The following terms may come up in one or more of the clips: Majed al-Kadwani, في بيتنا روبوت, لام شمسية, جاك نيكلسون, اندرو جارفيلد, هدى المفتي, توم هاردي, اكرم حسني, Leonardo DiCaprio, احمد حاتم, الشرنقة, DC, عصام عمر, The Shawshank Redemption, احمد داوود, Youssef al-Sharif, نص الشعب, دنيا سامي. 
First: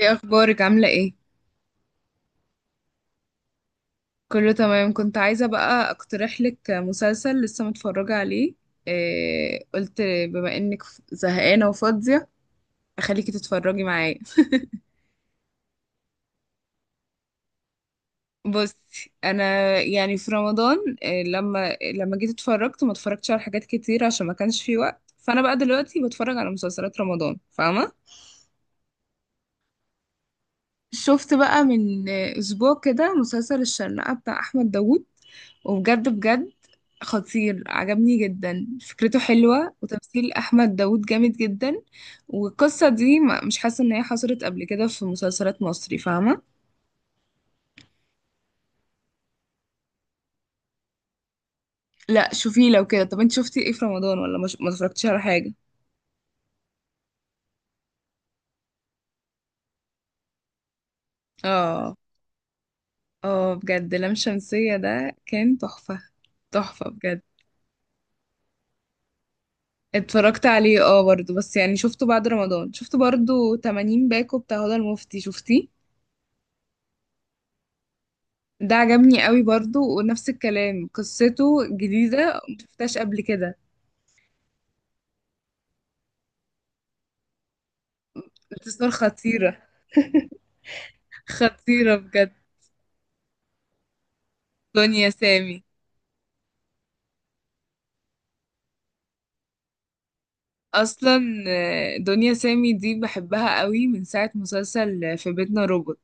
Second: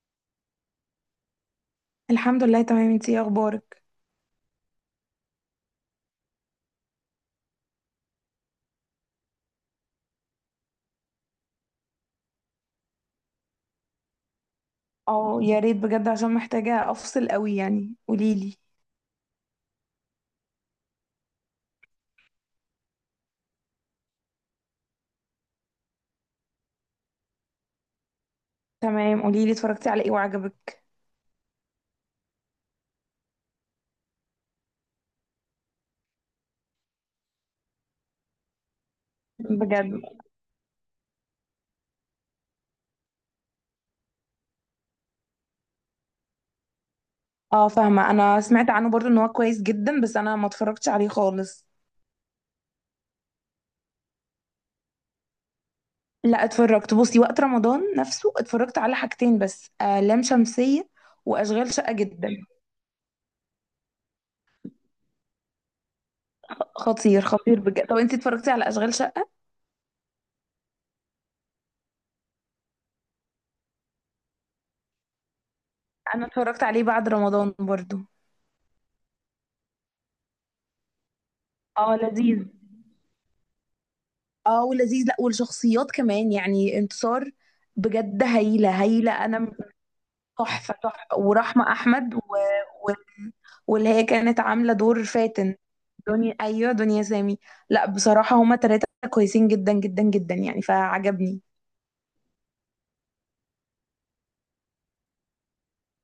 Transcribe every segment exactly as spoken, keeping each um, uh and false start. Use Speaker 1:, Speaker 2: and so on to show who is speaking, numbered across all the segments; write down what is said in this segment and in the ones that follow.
Speaker 1: ايه اخبارك، عامله ايه؟
Speaker 2: الحمد لله، تمام. انتي ايه اخبارك؟
Speaker 1: كله تمام. كنت عايزه بقى اقترح لك مسلسل لسه متفرجه عليه. إيه، قلت بما انك ف- زهقانه وفاضيه، اخليكي تتفرجي معايا.
Speaker 2: اه يا ريت بجد، عشان محتاجة افصل قوي، يعني قوليلي.
Speaker 1: بصي انا، يعني في رمضان، إيه، لما لما جيت اتفرجت ما اتفرجتش على حاجات كتير عشان ما كانش في وقت، فانا بقى دلوقتي بتفرج على مسلسلات رمضان، فاهمه؟
Speaker 2: تمام، قوليلي اتفرجتي على ايه وعجبك؟
Speaker 1: شفت بقى من اسبوع كده مسلسل الشرنقة بتاع احمد داوود، وبجد بجد خطير، عجبني جدا، فكرته حلوة
Speaker 2: بجد؟
Speaker 1: وتمثيل احمد داوود جامد جدا. والقصة دي ما- مش حاسة ان هي حصلت قبل كده في مسلسلات مصري، فاهمة؟
Speaker 2: اه فاهمة، انا سمعت عنه برضو ان هو كويس جدا، بس انا ما اتفرجتش عليه خالص.
Speaker 1: لا شوفيه لو كده. طب انت شفتي ايه في رمضان ولا مش... ما اتفرجتيش على حاجة؟
Speaker 2: لا اتفرجت، بصي وقت رمضان نفسه اتفرجت على حاجتين بس. آه لام شمسية واشغال شقة
Speaker 1: اه،
Speaker 2: جدا.
Speaker 1: اه، بجد لام شمسية ده كان تحفة، تحفة
Speaker 2: خطير
Speaker 1: بجد.
Speaker 2: خطير بجد. طب انتي اتفرجتي على اشغال شقة؟
Speaker 1: اتفرجت عليه اه، برضه بس يعني شفته بعد رمضان. شفت برضه 80 باكو بتاع هدى المفتي، شفتيه؟
Speaker 2: انا اتفرجت عليه بعد رمضان برضو.
Speaker 1: ده عجبني قوي برضه، ونفس الكلام، قصته
Speaker 2: اه
Speaker 1: جديدة
Speaker 2: لذيذ.
Speaker 1: مشفتهاش قبل كده.
Speaker 2: اه ولذيذ. لا، والشخصيات كمان، يعني انتصار بجد هايلة
Speaker 1: انتصار
Speaker 2: هايلة. انا
Speaker 1: خطيرة،
Speaker 2: تحفة تحفة، ورحمة
Speaker 1: خطيرة
Speaker 2: احمد و...
Speaker 1: بجد.
Speaker 2: و... واللي هي كانت عاملة دور
Speaker 1: دنيا
Speaker 2: فاتن؟
Speaker 1: سامي
Speaker 2: دنيا، ايوه، دنيا سامي. لا بصراحة هما تلاتة كويسين جدا جدا جدا، يعني فعجبني.
Speaker 1: اصلا آه، دنيا سامي دي بحبها قوي من ساعة مسلسل في بيتنا روبوت.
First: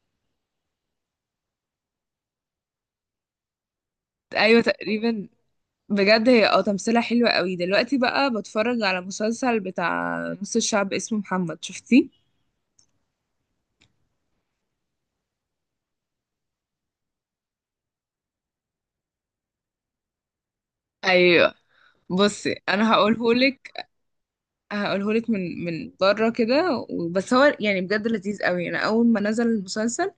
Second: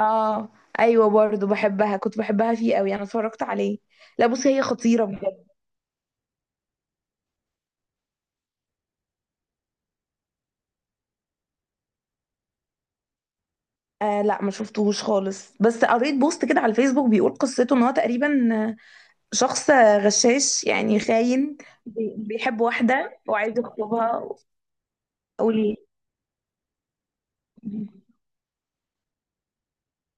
Speaker 2: اه. ايوه برضو بحبها، كنت بحبها فيه قوي. انا اتفرجت عليه. لا بصي،
Speaker 1: ايوه،
Speaker 2: هي خطيرة
Speaker 1: تقريبا.
Speaker 2: بجد.
Speaker 1: بجد هي اه تمثيلها حلوة قوي. دلوقتي بقى بتفرج على مسلسل بتاع نص الشعب اسمه محمد، شفتيه؟
Speaker 2: آه لا ما شفتهوش خالص، بس قريت بوست كده على الفيسبوك بيقول قصته ان هو تقريبا شخص غشاش، يعني
Speaker 1: ايوه.
Speaker 2: خاين. بي-
Speaker 1: بصي
Speaker 2: بيحب
Speaker 1: انا
Speaker 2: واحدة وعايز
Speaker 1: هقولهولك،
Speaker 2: يخطبها.
Speaker 1: هقولهولك من
Speaker 2: قولي.
Speaker 1: من بره كده، و- بس هو يعني بجد لذيذ قوي. انا اول ما نزل المسلسل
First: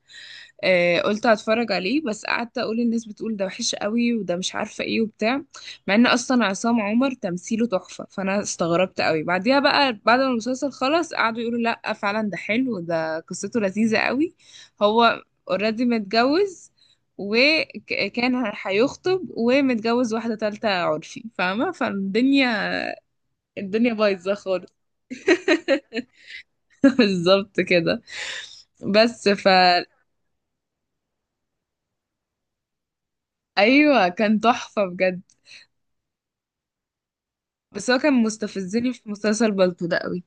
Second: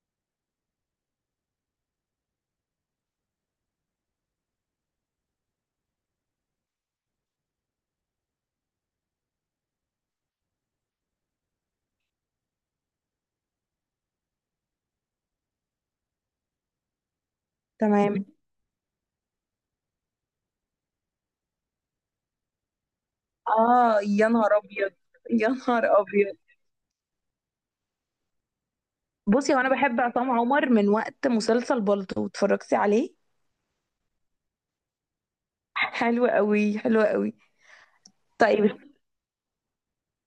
Speaker 1: آه قلت هتفرج عليه، بس قعدت اقول الناس بتقول ده وحش قوي وده مش عارفه ايه وبتاع، مع ان اصلا عصام عمر تمثيله تحفه. فانا استغربت قوي، بعديها بقى بعد ما المسلسل خلص قعدوا يقولوا لا فعلا ده حلو، ده قصته لذيذه قوي. هو اوريدي متجوز،
Speaker 2: تمام.
Speaker 1: وكان هيخطب، ومتجوز واحدة تالتة، عرفي، فاهمة؟ فالدنيا، الدنيا
Speaker 2: اه يا
Speaker 1: بايظه
Speaker 2: نهار
Speaker 1: خالص.
Speaker 2: ابيض. يا نهار ابيض.
Speaker 1: بالظبط كده. بس ف،
Speaker 2: بصي، وانا بحب عصام عمر من وقت مسلسل بالطو، اتفرجتي عليه؟
Speaker 1: ايوه كان تحفه بجد.
Speaker 2: حلو قوي، حلو قوي.
Speaker 1: بس هو كان
Speaker 2: طيب.
Speaker 1: مستفزني في مسلسل بالطو ده قوي.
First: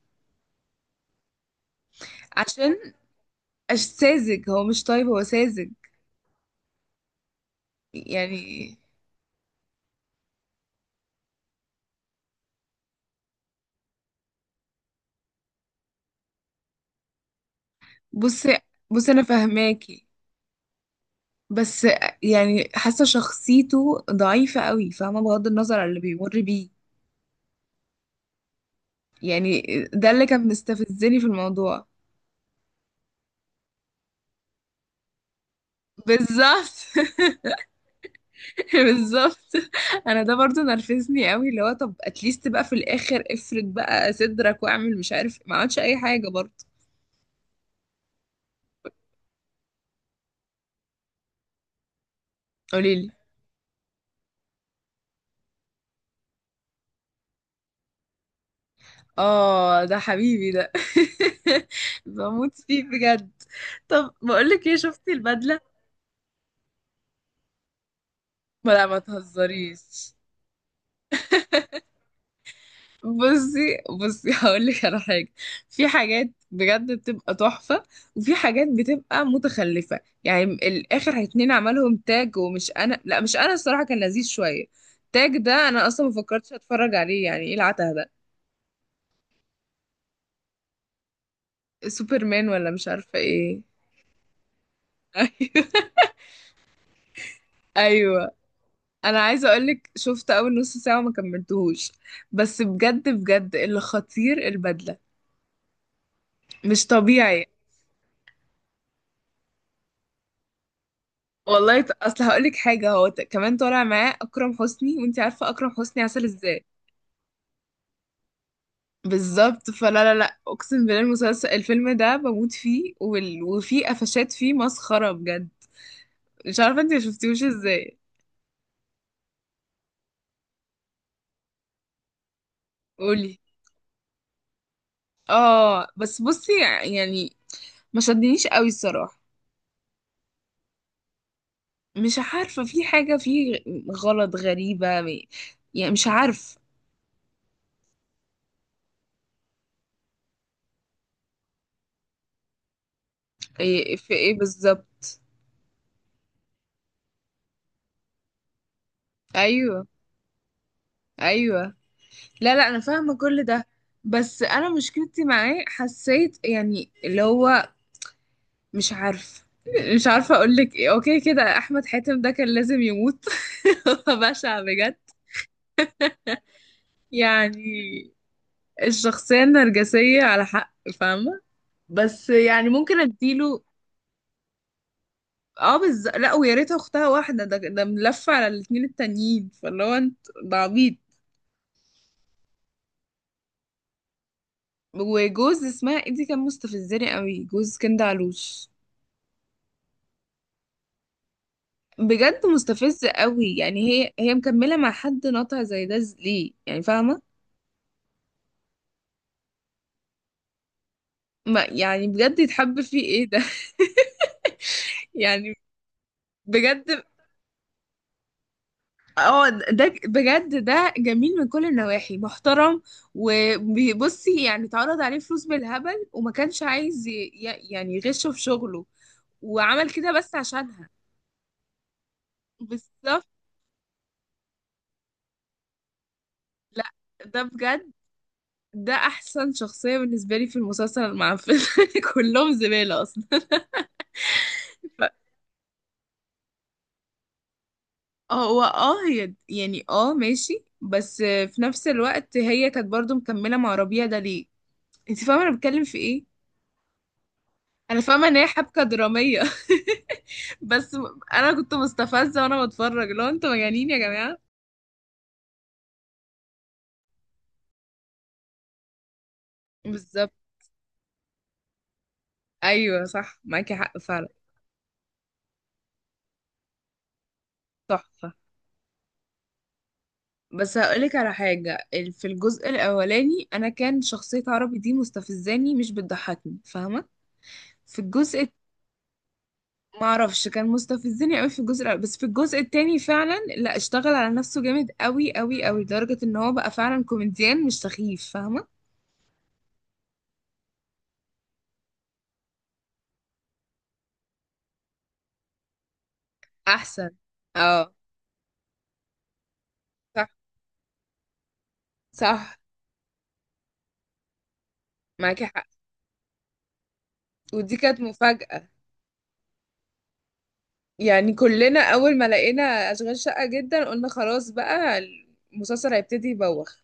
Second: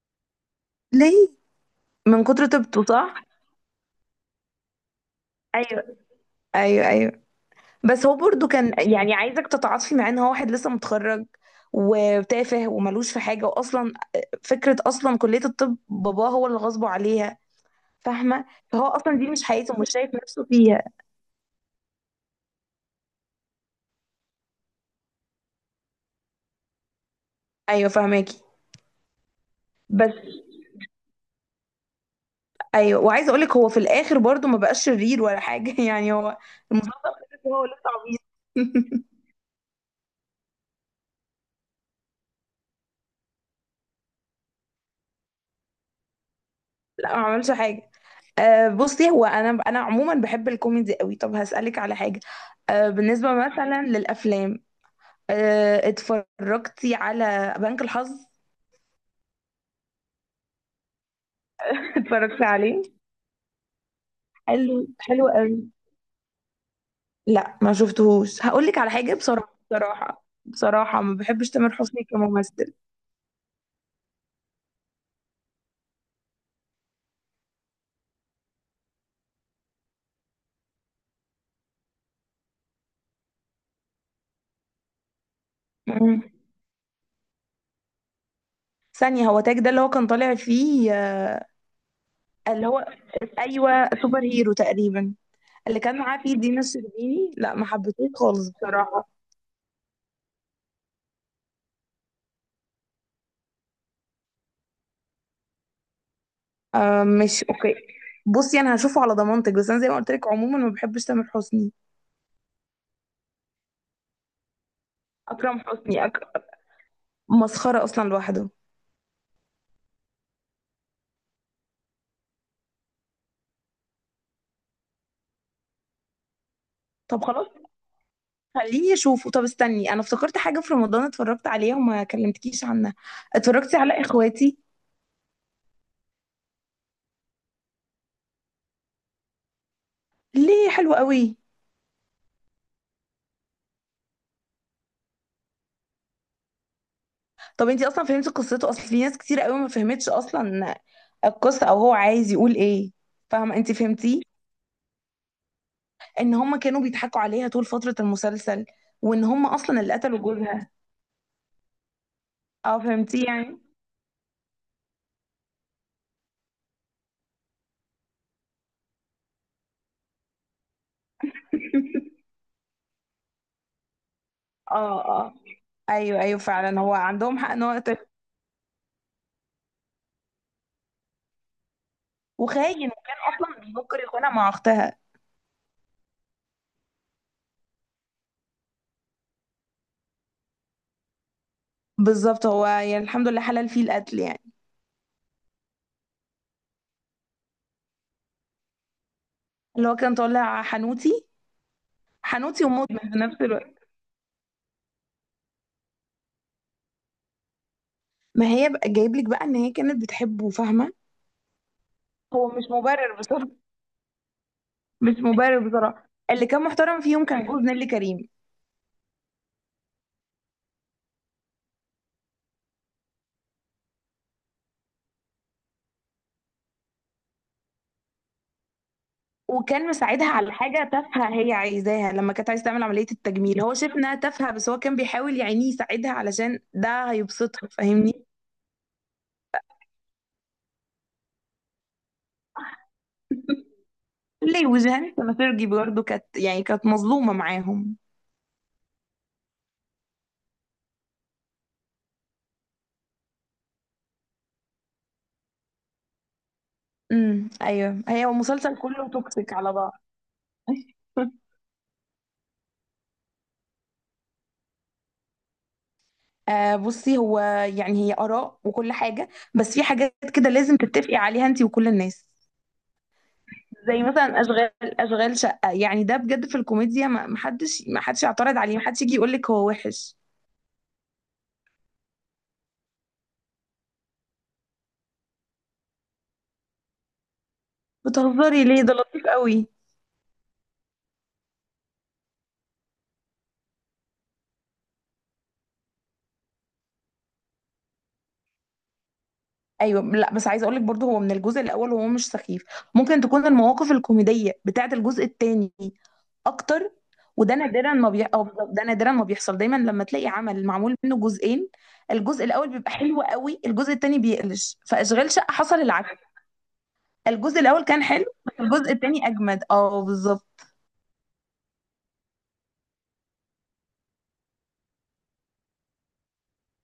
Speaker 2: ليه؟ من كتر
Speaker 1: عشان
Speaker 2: طيبته، صح؟
Speaker 1: أش- ساذج، هو مش طيب، هو ساذج.
Speaker 2: ايوه. ايوه ايوه. بس هو برضو كان
Speaker 1: يعني
Speaker 2: يعني عايزك تتعاطفي معاه ان هو واحد لسه متخرج، وتافه وملوش في حاجه، واصلا فكره اصلا كليه الطب باباه هو اللي غصبه عليها، فاهمه؟
Speaker 1: بصي،
Speaker 2: فهو
Speaker 1: بصي،
Speaker 2: اصلا
Speaker 1: انا
Speaker 2: دي مش حياته ومش
Speaker 1: فاهماكي،
Speaker 2: شايف نفسه فيها.
Speaker 1: بس يعني حاسه شخصيته ضعيفه قوي، فاهمه، بغض النظر عن اللي بيمر بيه.
Speaker 2: ايوه فاهماكي،
Speaker 1: يعني ده
Speaker 2: بس...
Speaker 1: اللي كان مستفزني في الموضوع.
Speaker 2: ايوه، وعايزه اقولك هو في الاخر برضو ما بقاش شرير ولا حاجه يعني هو
Speaker 1: بالظبط.
Speaker 2: المسلسل خلص وهو لسه عبيط
Speaker 1: بالظبط. انا ده برضو نرفزني قوي، اللي هو طب اتليست بقى في الاخر افرد بقى صدرك واعمل مش عارف، ما عملتش اي حاجه برضو.
Speaker 2: لا ما عملش حاجه. أه بصي، هو انا انا عموما بحب الكوميدي قوي. طب هسألك على حاجه، أه
Speaker 1: قوليلي،
Speaker 2: بالنسبه مثلا للافلام، آه، اتفرجتي على بنك الحظ؟
Speaker 1: اه ده حبيبي ده.
Speaker 2: اتفرجت
Speaker 1: بموت
Speaker 2: عليه.
Speaker 1: فيه بجد. طب بقولك ايه،
Speaker 2: حلو،
Speaker 1: شفتي
Speaker 2: حلو قوي.
Speaker 1: البدله؟
Speaker 2: لا ما شفتهوش، هقول
Speaker 1: ما
Speaker 2: لك
Speaker 1: لا،
Speaker 2: على
Speaker 1: ما
Speaker 2: حاجه، بصراحه
Speaker 1: تهزريش.
Speaker 2: بصراحه بصراحه ما بحبش تامر حسني كممثل.
Speaker 1: بصي، بصي، هقول لك على حاجه. في حاجات بجد بتبقى تحفه، وفي حاجات بتبقى متخلفه. يعني الاخر اتنين عملهم تاج، ومش انا، لا مش انا، الصراحه كان لذيذ شويه. تاج ده انا اصلا ما
Speaker 2: مم.
Speaker 1: فكرتش اتفرج عليه، يعني ايه العته ده؟
Speaker 2: ثانيه، هو تاج ده اللي هو كان طالع فيه آه،
Speaker 1: سوبرمان
Speaker 2: اللي
Speaker 1: ولا
Speaker 2: هو
Speaker 1: مش عارفه ايه.
Speaker 2: ايوه، سوبر هيرو تقريبا.
Speaker 1: ايوه،
Speaker 2: اللي كان معاه فيه دينا الشربيني، لا ما حبيتهوش
Speaker 1: ايوه
Speaker 2: خالص بصراحه.
Speaker 1: انا عايزه اقولك شفت اول نص ساعه وما كملتهوش. بس بجد بجد اللي خطير البدله، مش
Speaker 2: آه، مش
Speaker 1: طبيعي.
Speaker 2: اوكي. بصي انا هشوفه على ضمانتك، بس انا زي ما قلت لك عموما ما بحبش تامر حسني.
Speaker 1: والله، ط- اصل هقول لك حاجه، هو ت- كمان طالع معاه اكرم حسني، وانت عارفه
Speaker 2: اكرم
Speaker 1: اكرم حسني
Speaker 2: حسني
Speaker 1: عسل
Speaker 2: أك...
Speaker 1: ازاي.
Speaker 2: مسخره اصلا لوحده.
Speaker 1: بالظبط، فلا لا لا، اقسم بالله المسلسل، الفيلم ده بموت فيه، وال... وفيه قفشات، فيه مسخره بجد. مش عارفه انت ما
Speaker 2: طب
Speaker 1: شفتيهوش
Speaker 2: خلاص،
Speaker 1: ازاي.
Speaker 2: خليني اشوفه. طب استني، انا افتكرت حاجه في رمضان اتفرجت عليها وما كلمتكيش عنها.
Speaker 1: قولي،
Speaker 2: اتفرجتي على اخواتي؟
Speaker 1: اه بس بصي، يعني ما شدنيش قوي الصراحه.
Speaker 2: ليه؟ حلو قوي.
Speaker 1: مش عارفه، في حاجه فيه غ- غلط غريبه م- يعني مش عارف.
Speaker 2: طب انتي اصلا فهمتي قصته؟ اصل في ناس كتير قوي ما فهمتش اصلا القصه، او هو عايز يقول ايه. فاهمه؟ انتي
Speaker 1: إيه، في
Speaker 2: فهمتيه؟
Speaker 1: ايه بالظبط؟
Speaker 2: ان هم كانوا بيضحكوا عليها طول فتره المسلسل، وان هم اصلا
Speaker 1: ايوه،
Speaker 2: اللي قتلوا جوزها.
Speaker 1: ايوه. لا، لا،
Speaker 2: اه
Speaker 1: انا فاهمه
Speaker 2: فهمتيه
Speaker 1: كل
Speaker 2: يعني.
Speaker 1: ده. بس انا مشكلتي معاه، حسيت يعني اللي هو مش عارف، مش عارفه اقول لك ايه. اوكي كده، احمد حاتم ده كان لازم يموت. هو بشع بجد.
Speaker 2: اه اه. ايوه ايوه، فعلا هو عندهم حق ان هو
Speaker 1: يعني
Speaker 2: يقتل-،
Speaker 1: الشخصيه النرجسيه على حق، فاهمه؟ بس يعني
Speaker 2: وخاين،
Speaker 1: ممكن
Speaker 2: وكان اصلا
Speaker 1: اديله.
Speaker 2: بيفكر يخونها مع اختها.
Speaker 1: اه بز... لا، ويا ريت اختها واحده، ده ده ملف على الاتنين التانيين، فاللي هو انت، ده عبيط.
Speaker 2: بالظبط، هو يعني الحمد لله حلال فيه القتل يعني.
Speaker 1: وجوز اسمها ايه دي كان مستفزني قوي، جوز كندا علوش.
Speaker 2: اللي هو كان طالع حنوتي.
Speaker 1: بجد
Speaker 2: حنوتي ومدمن
Speaker 1: مستفزة
Speaker 2: في نفس
Speaker 1: قوي،
Speaker 2: الوقت.
Speaker 1: يعني هي هي مكملة مع حد ناطع زي ده ز- ليه يعني، فاهمة؟
Speaker 2: ما هي بقى جايب لك بقى ان هي كانت بتحبه، فاهمه.
Speaker 1: ما يعني بجد
Speaker 2: هو مش
Speaker 1: يتحب فيه
Speaker 2: مبرر
Speaker 1: ايه ده؟
Speaker 2: بصراحه. مش
Speaker 1: يعني
Speaker 2: مبرر بصراحه، اللي كان محترم
Speaker 1: بجد،
Speaker 2: فيهم كان جوز نيللي كريم.
Speaker 1: اه ده بجد، ده جميل من كل النواحي، محترم. وبصي يعني، اتعرض عليه فلوس بالهبل وما كانش عايز ي- ي- يعني يغشه في شغله،
Speaker 2: وكان
Speaker 1: وعمل كده
Speaker 2: مساعدها
Speaker 1: بس
Speaker 2: على
Speaker 1: عشانها.
Speaker 2: حاجه تافهه هي عايزاها، لما كانت عايزه تعمل عمليه
Speaker 1: بالظبط.
Speaker 2: التجميل هو شايف انها تافهه، بس هو كان بيحاول يعني يساعدها علشان
Speaker 1: لا،
Speaker 2: ده
Speaker 1: ده
Speaker 2: هيبسطها،
Speaker 1: بجد،
Speaker 2: فاهمني؟
Speaker 1: ده احسن شخصية بالنسبة لي في المسلسل المعفن. كلهم زبالة اصلا.
Speaker 2: ليه وجهان سنافيرجي برضه كانت، يعني كانت مظلومه معاهم.
Speaker 1: اه، هو اه هي يعني اه ماشي، بس في نفس الوقت هي كانت برضو مكملة مع ربيع ده ليه؟ انت فاهمة انا بتكلم في ايه؟
Speaker 2: امم
Speaker 1: انا
Speaker 2: ايوه، هي
Speaker 1: فاهمة ان هي
Speaker 2: المسلسل
Speaker 1: حبكة
Speaker 2: كله
Speaker 1: درامية.
Speaker 2: توكسيك على بعض.
Speaker 1: بس م- انا كنت مستفزة وانا بتفرج، لو انتوا مجانين يا جماعة.
Speaker 2: آه بصي، هو يعني هي آراء وكل حاجة، بس في حاجات
Speaker 1: بالظبط.
Speaker 2: كده لازم تتفقي عليها انتي وكل الناس.
Speaker 1: ايوه، صح، معاكي حق
Speaker 2: زي
Speaker 1: فعلا.
Speaker 2: مثلا اشغال اشغال شقة، يعني ده بجد في الكوميديا ما ما حدش ما حدش
Speaker 1: تحفة.
Speaker 2: يعترض عليه، ما حدش يجي يقول لك هو وحش.
Speaker 1: بس هقولك على حاجة، ال- في الجزء الأولاني أنا كان شخصية عربي دي مستفزاني، مش بتضحكني، فاهمة؟ في الجزء،
Speaker 2: بتهزري ليه؟ ده لطيف قوي.
Speaker 1: ما اعرفش كان مستفزني قوي في الجزء الاول، بس في الجزء التاني فعلا، لا، اشتغل على نفسه جامد قوي قوي قوي، لدرجة ان هو بقى فعلا كوميديان مش سخيف، فاهمة؟
Speaker 2: ايوه، لا بس عايزه اقول لك برضه هو من الجزء الاول وهو مش سخيف. ممكن تكون المواقف الكوميديه بتاعه الجزء الثاني اكتر.
Speaker 1: احسن.
Speaker 2: وده
Speaker 1: اه،
Speaker 2: نادرا ما بي... أو بالظبط، ده نادرا ما بيحصل. دايما لما
Speaker 1: صح
Speaker 2: تلاقي عمل معمول منه جزئين، الجزء
Speaker 1: صح،
Speaker 2: الاول بيبقى حلو قوي، الجزء الثاني بيقلش. فاشغال
Speaker 1: معاكي
Speaker 2: شقه
Speaker 1: حق.
Speaker 2: حصل العكس. الجزء
Speaker 1: ودي
Speaker 2: الاول
Speaker 1: كانت
Speaker 2: كان حلو، بس
Speaker 1: مفاجأة.
Speaker 2: الجزء الثاني اجمد، اه بالظبط.
Speaker 1: يعني كلنا اول ما لقينا اشغال شقة جدا قلنا خلاص بقى، المسلسل هيبتدي يبوخ.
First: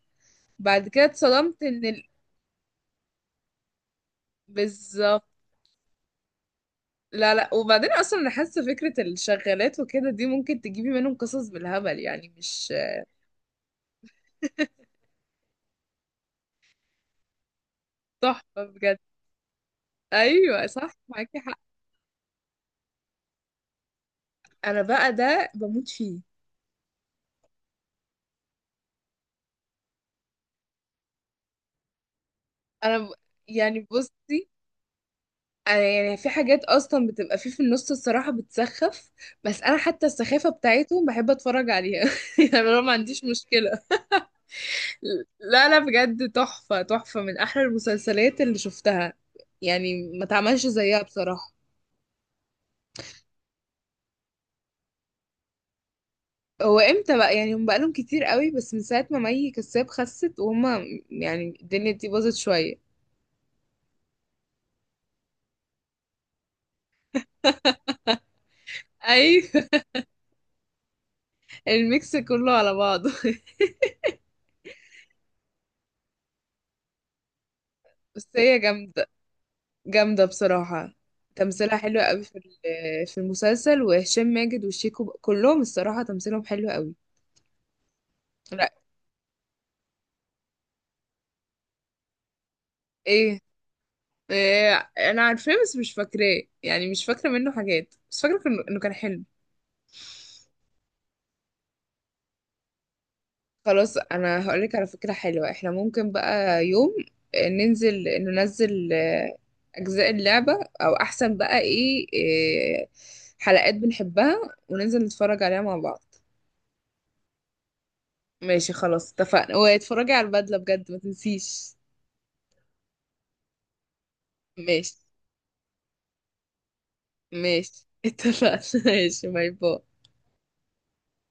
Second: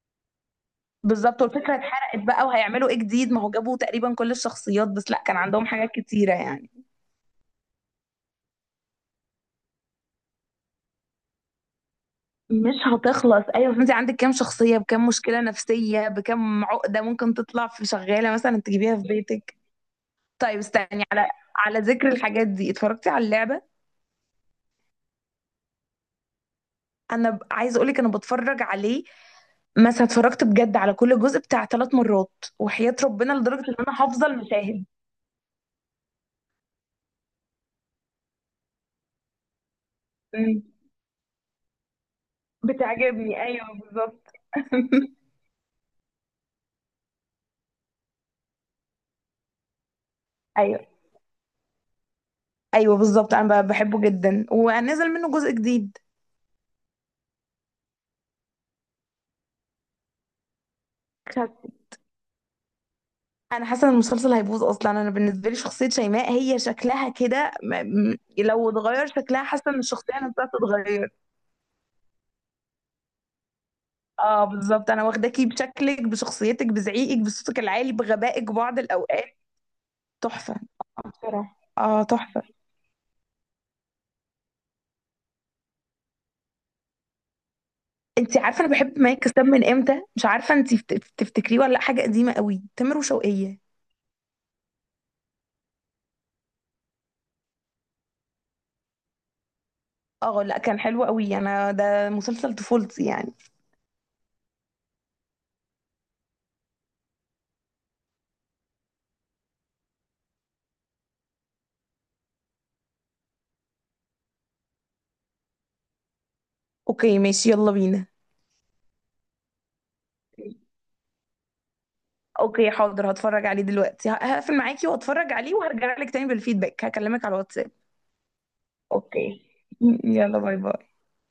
Speaker 1: بعد كده
Speaker 2: بالظبط،
Speaker 1: اتصدمت
Speaker 2: والفكره
Speaker 1: ان ال...
Speaker 2: اتحرقت بقى، وهيعملوا ايه جديد؟ ما هو جابوا تقريبا كل الشخصيات، بس لا
Speaker 1: بالظبط.
Speaker 2: كان عندهم حاجات كتيره يعني.
Speaker 1: لا، لا، وبعدين اصلا انا حاسه فكره الشغالات وكده دي ممكن تجيبي منهم قصص بالهبل، يعني مش.
Speaker 2: مش هتخلص، ايوه. فانت عندك كام شخصيه بكام مشكله نفسيه بكام عقده، ممكن تطلع في شغاله مثلا
Speaker 1: تحفه
Speaker 2: تجيبيها
Speaker 1: بجد.
Speaker 2: في بيتك. طيب
Speaker 1: ايوه، صح،
Speaker 2: استني على
Speaker 1: معاكي حق.
Speaker 2: على ذكر الحاجات دي، اتفرجتي على اللعبه؟
Speaker 1: انا بقى ده بموت فيه.
Speaker 2: انا ب... عايزه اقولك انا بتفرج عليه. مثلا اتفرجت بجد على كل جزء بتاع ثلاث مرات وحياه
Speaker 1: انا ب...
Speaker 2: ربنا، لدرجه ان
Speaker 1: يعني
Speaker 2: انا حافظه
Speaker 1: بصي،
Speaker 2: المشاهد.
Speaker 1: أنا يعني في حاجات اصلا بتبقى فيه في النص الصراحه بتسخف، بس انا حتى السخافه
Speaker 2: مم.
Speaker 1: بتاعتهم بحب اتفرج عليها. يعني انا ما عنديش
Speaker 2: بتعجبني، ايوه
Speaker 1: مشكله.
Speaker 2: بالظبط.
Speaker 1: لا، لا، بجد تحفه تحفه، من احلى المسلسلات اللي شفتها، يعني ما تعملش
Speaker 2: ايوه
Speaker 1: زيها بصراحه.
Speaker 2: ايوه بالظبط، انا ب- بحبه جدا، ونزل منه جزء جديد.
Speaker 1: هو امتى بقى؟ يعني هم بقالهم كتير قوي، بس من ساعه ما مي كساب خست وهم، يعني الدنيا دي باظت شويه.
Speaker 2: انا حاسه ان المسلسل هيبوظ. اصلا انا بالنسبه لي شخصيه شيماء، هي شكلها كده م- م- لو اتغير
Speaker 1: ايوه.
Speaker 2: شكلها حاسه ان الشخصيه نفسها تتغير.
Speaker 1: الميكس كله على بعضه.
Speaker 2: اه بالظبط، انا واخداكي بشكلك، بشخصيتك، بزعيقك، بصوتك العالي،
Speaker 1: بس
Speaker 2: بغبائك
Speaker 1: هي
Speaker 2: بعض
Speaker 1: جامدة،
Speaker 2: الاوقات.
Speaker 1: جامدة
Speaker 2: تحفه.
Speaker 1: بصراحة.
Speaker 2: آه، بصراحه
Speaker 1: تمثيلها حلو
Speaker 2: اه
Speaker 1: قوي في
Speaker 2: تحفه.
Speaker 1: ال- في المسلسل، وهشام ماجد وشيكو ب- كلهم الصراحة تمثيلهم حلو قوي.
Speaker 2: انت عارفه
Speaker 1: لا
Speaker 2: انا بحب مايك كساب من امتى؟ مش عارفه انت تفتكريه ولا لأ، حاجه قديمه قوي، تامر
Speaker 1: ايه,
Speaker 2: وشوقية.
Speaker 1: إيه انا عارفاه بس مش فاكراه، يعني مش فاكرة منه حاجات، بس فاكرة كان- انه كان حلو.
Speaker 2: اه لا كان حلو قوي، انا ده مسلسل طفولتي يعني.
Speaker 1: خلاص، انا هقولك على فكرة حلوة. احنا ممكن بقى يوم آه، ننزل ننزل آه، اجزاء اللعبة، او احسن بقى ايه, إيه حلقات بنحبها، وننزل نتفرج عليها مع بعض.
Speaker 2: اوكي ماشي، يلا بينا.
Speaker 1: ماشي، خلاص اتفقنا. واتفرجي على البدلة بجد، ما تنسيش.
Speaker 2: اوكي حاضر، هتفرج عليه دلوقتي، ه- هقفل معاكي
Speaker 1: ماشي،
Speaker 2: واتفرج عليه، وهرجع لك تاني بالفيدباك، هكلمك على الواتساب.
Speaker 1: ماشي، اتفقنا. ماشي،
Speaker 2: اوكي
Speaker 1: باي باي.
Speaker 2: يلا باي باي.